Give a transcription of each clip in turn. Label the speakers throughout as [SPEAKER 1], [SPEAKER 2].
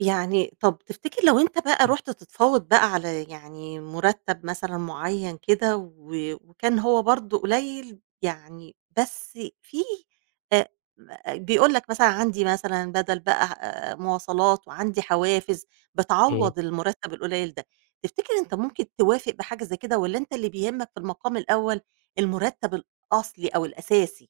[SPEAKER 1] يعني طَب تفتكر لو أنت بقى
[SPEAKER 2] امم.
[SPEAKER 1] رُحت تتفاوض بقى على يعني مرتب مثلًا معيّن كده، و وكان هو برضو قليل يعني بس فيه أ بيقول لَك مثلًا عندي مثلًا بدل بقى آآ مواصلات، وعندي حوافز
[SPEAKER 2] امم.
[SPEAKER 1] بتعوض المرتب القليل ده، تفتكر أنت ممكن توافق بحاجة زي كده والّا أنت اللي بيهمك في المقام الأول المرتب الأصلي أو الأساسي؟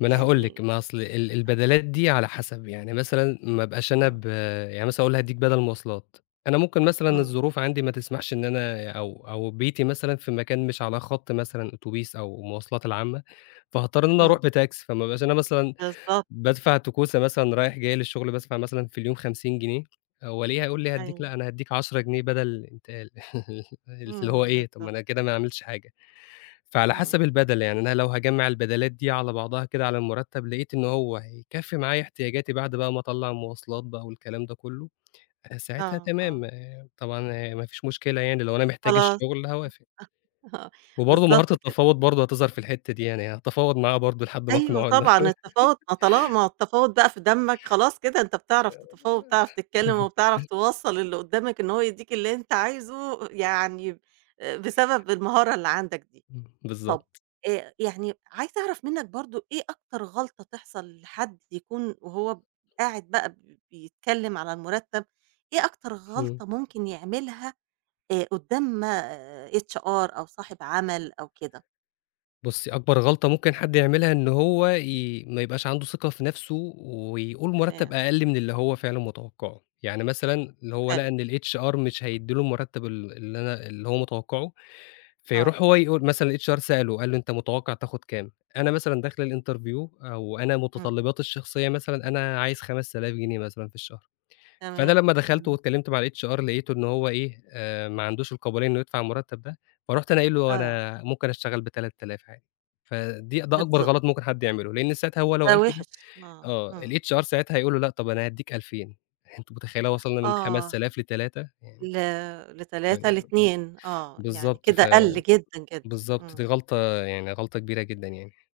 [SPEAKER 2] ما أنا هاقول لِك
[SPEAKER 1] يعني
[SPEAKER 2] ما أصل ال ال
[SPEAKER 1] آه.
[SPEAKER 2] البدلات دي على حسب يعني مثلًا ما أبقاش أنا
[SPEAKER 1] امم.
[SPEAKER 2] ب يعني مثلًا يقول لي هادِّيك بدل مواصلات، أنا ممكن مثلًا
[SPEAKER 1] امم.
[SPEAKER 2] الظروف عندي ما تسمحش إن أنا أو أو بيتي مثلًا في مكان مش على خط مثلًا أوتوبيس أو المواصلات العامة، فهاضطر إني أنا أروح
[SPEAKER 1] امم.
[SPEAKER 2] بتاكسي فما أبقاش أنا مثلًا
[SPEAKER 1] بالضبط
[SPEAKER 2] بادفع توكسة مثلًا رايح جاي للشغل بادفع مثلًا في اليوم 50 جنيه هو ليه هيقول لي هاديك
[SPEAKER 1] أيوه.
[SPEAKER 2] لأ، أنا هاديك 10 جنيه بَدَل انتقال اللي هو
[SPEAKER 1] امم
[SPEAKER 2] إيه طَب ما
[SPEAKER 1] بالضبط.
[SPEAKER 2] أنا كده ما عملتش حاجة، فعلى حسب
[SPEAKER 1] امم.
[SPEAKER 2] البَدَل يعني أنا لو هاجمع البَدَلات دي على بعضها كده على المرتب لقيت إن هو هيكفي معايا احتياجاتي بعد بقى ما أطلّع المواصلات بقى والكلام ده كله، ساعتها
[SPEAKER 1] آه آه.
[SPEAKER 2] تمام آآ طبعًا ما فيش مشكلة يعني لو أنا محتاج
[SPEAKER 1] خلاص
[SPEAKER 2] الشغل هاوافق.
[SPEAKER 1] آه
[SPEAKER 2] وبرضو مهارة
[SPEAKER 1] بالضبط كده.
[SPEAKER 2] التفاوض برضو هتظهر في الحتة دي يعني هتفاوض معاه برضو لحد ما
[SPEAKER 1] أيوه
[SPEAKER 2] أقنعه إن
[SPEAKER 1] طبعًا التفاوض، ما طالما ما هو التفاوض بقى في دمك خلاص كده أنت بتعرف تتفاوض، وبتعرف تتكلم، وبتعرف توصّل لللي قدّامك إن هو يدّيك اللي أنت عايزه يعني آآ بسبب المهارة اللي عندك دي.
[SPEAKER 2] امم
[SPEAKER 1] طَب
[SPEAKER 2] بالضبط.
[SPEAKER 1] أ يعني عايزة أعرف منك برضو إيه أكتر غلطة تحصل لحد يكون وهو ب قاعد بقى بيتكلم على المرتب، إيه أكتر
[SPEAKER 2] امم.
[SPEAKER 1] غلطة ممكن يعملها أ قدّام آآ HR أو صاحب عمل أو كده؟
[SPEAKER 2] بُصي أكبر غلطة ممكن حد يعملها إن هو ي ما يبقاش عنده ثقة في نفسه ويقول مرتب
[SPEAKER 1] تمام.
[SPEAKER 2] أقل من اللي هو فعلًا متوقعه، يعني مثلًا هو
[SPEAKER 1] حلو.
[SPEAKER 2] لقى إن الHR مش هيدِّي له المرتب ال اللي أنا اللي هو متوقعه
[SPEAKER 1] آه.
[SPEAKER 2] فيروح هو يقول مثلًا الHR سأله، قال له أنت متوقع تاخد كام؟ أنا مثلًا داخل الInterview آآ وأنا
[SPEAKER 1] امم.
[SPEAKER 2] متطلباتي الشخصية مثلًا أنا عايز 5000 جنيه مثلًا في الشهر، فأنا
[SPEAKER 1] تمام
[SPEAKER 2] لما دخلت
[SPEAKER 1] امم.
[SPEAKER 2] واتكلمت مع الHR لقيته إن هو إيه؟ آآ ما عندوش القابلية إنه يدفع المرتب ده، فرُحت أنا قايل له
[SPEAKER 1] آه.
[SPEAKER 2] أنا ممكن أشتغل ب3000 آلاف عادي. فدي ده أكبر
[SPEAKER 1] بالضبط.
[SPEAKER 2] غلط ممكن حد يعمله، لإن ساعتها هو لو
[SPEAKER 1] ده
[SPEAKER 2] قال كده
[SPEAKER 1] وِحِش آه
[SPEAKER 2] آه
[SPEAKER 1] آه.
[SPEAKER 2] الHR ساعتها هيقول له لأ طب أنا هاديك 2000 أنتِ متخيلة وصلنا من
[SPEAKER 1] آه.
[SPEAKER 2] 5000 ل3 يعني
[SPEAKER 1] ل
[SPEAKER 2] ف
[SPEAKER 1] ل3 ل2 آه يعني
[SPEAKER 2] بالضبط
[SPEAKER 1] كده
[SPEAKER 2] ف
[SPEAKER 1] قَل جدًا جدًا
[SPEAKER 2] بالضبط دي
[SPEAKER 1] امم.
[SPEAKER 2] غلطة يعني غلطة كبيرة جدًا يعني.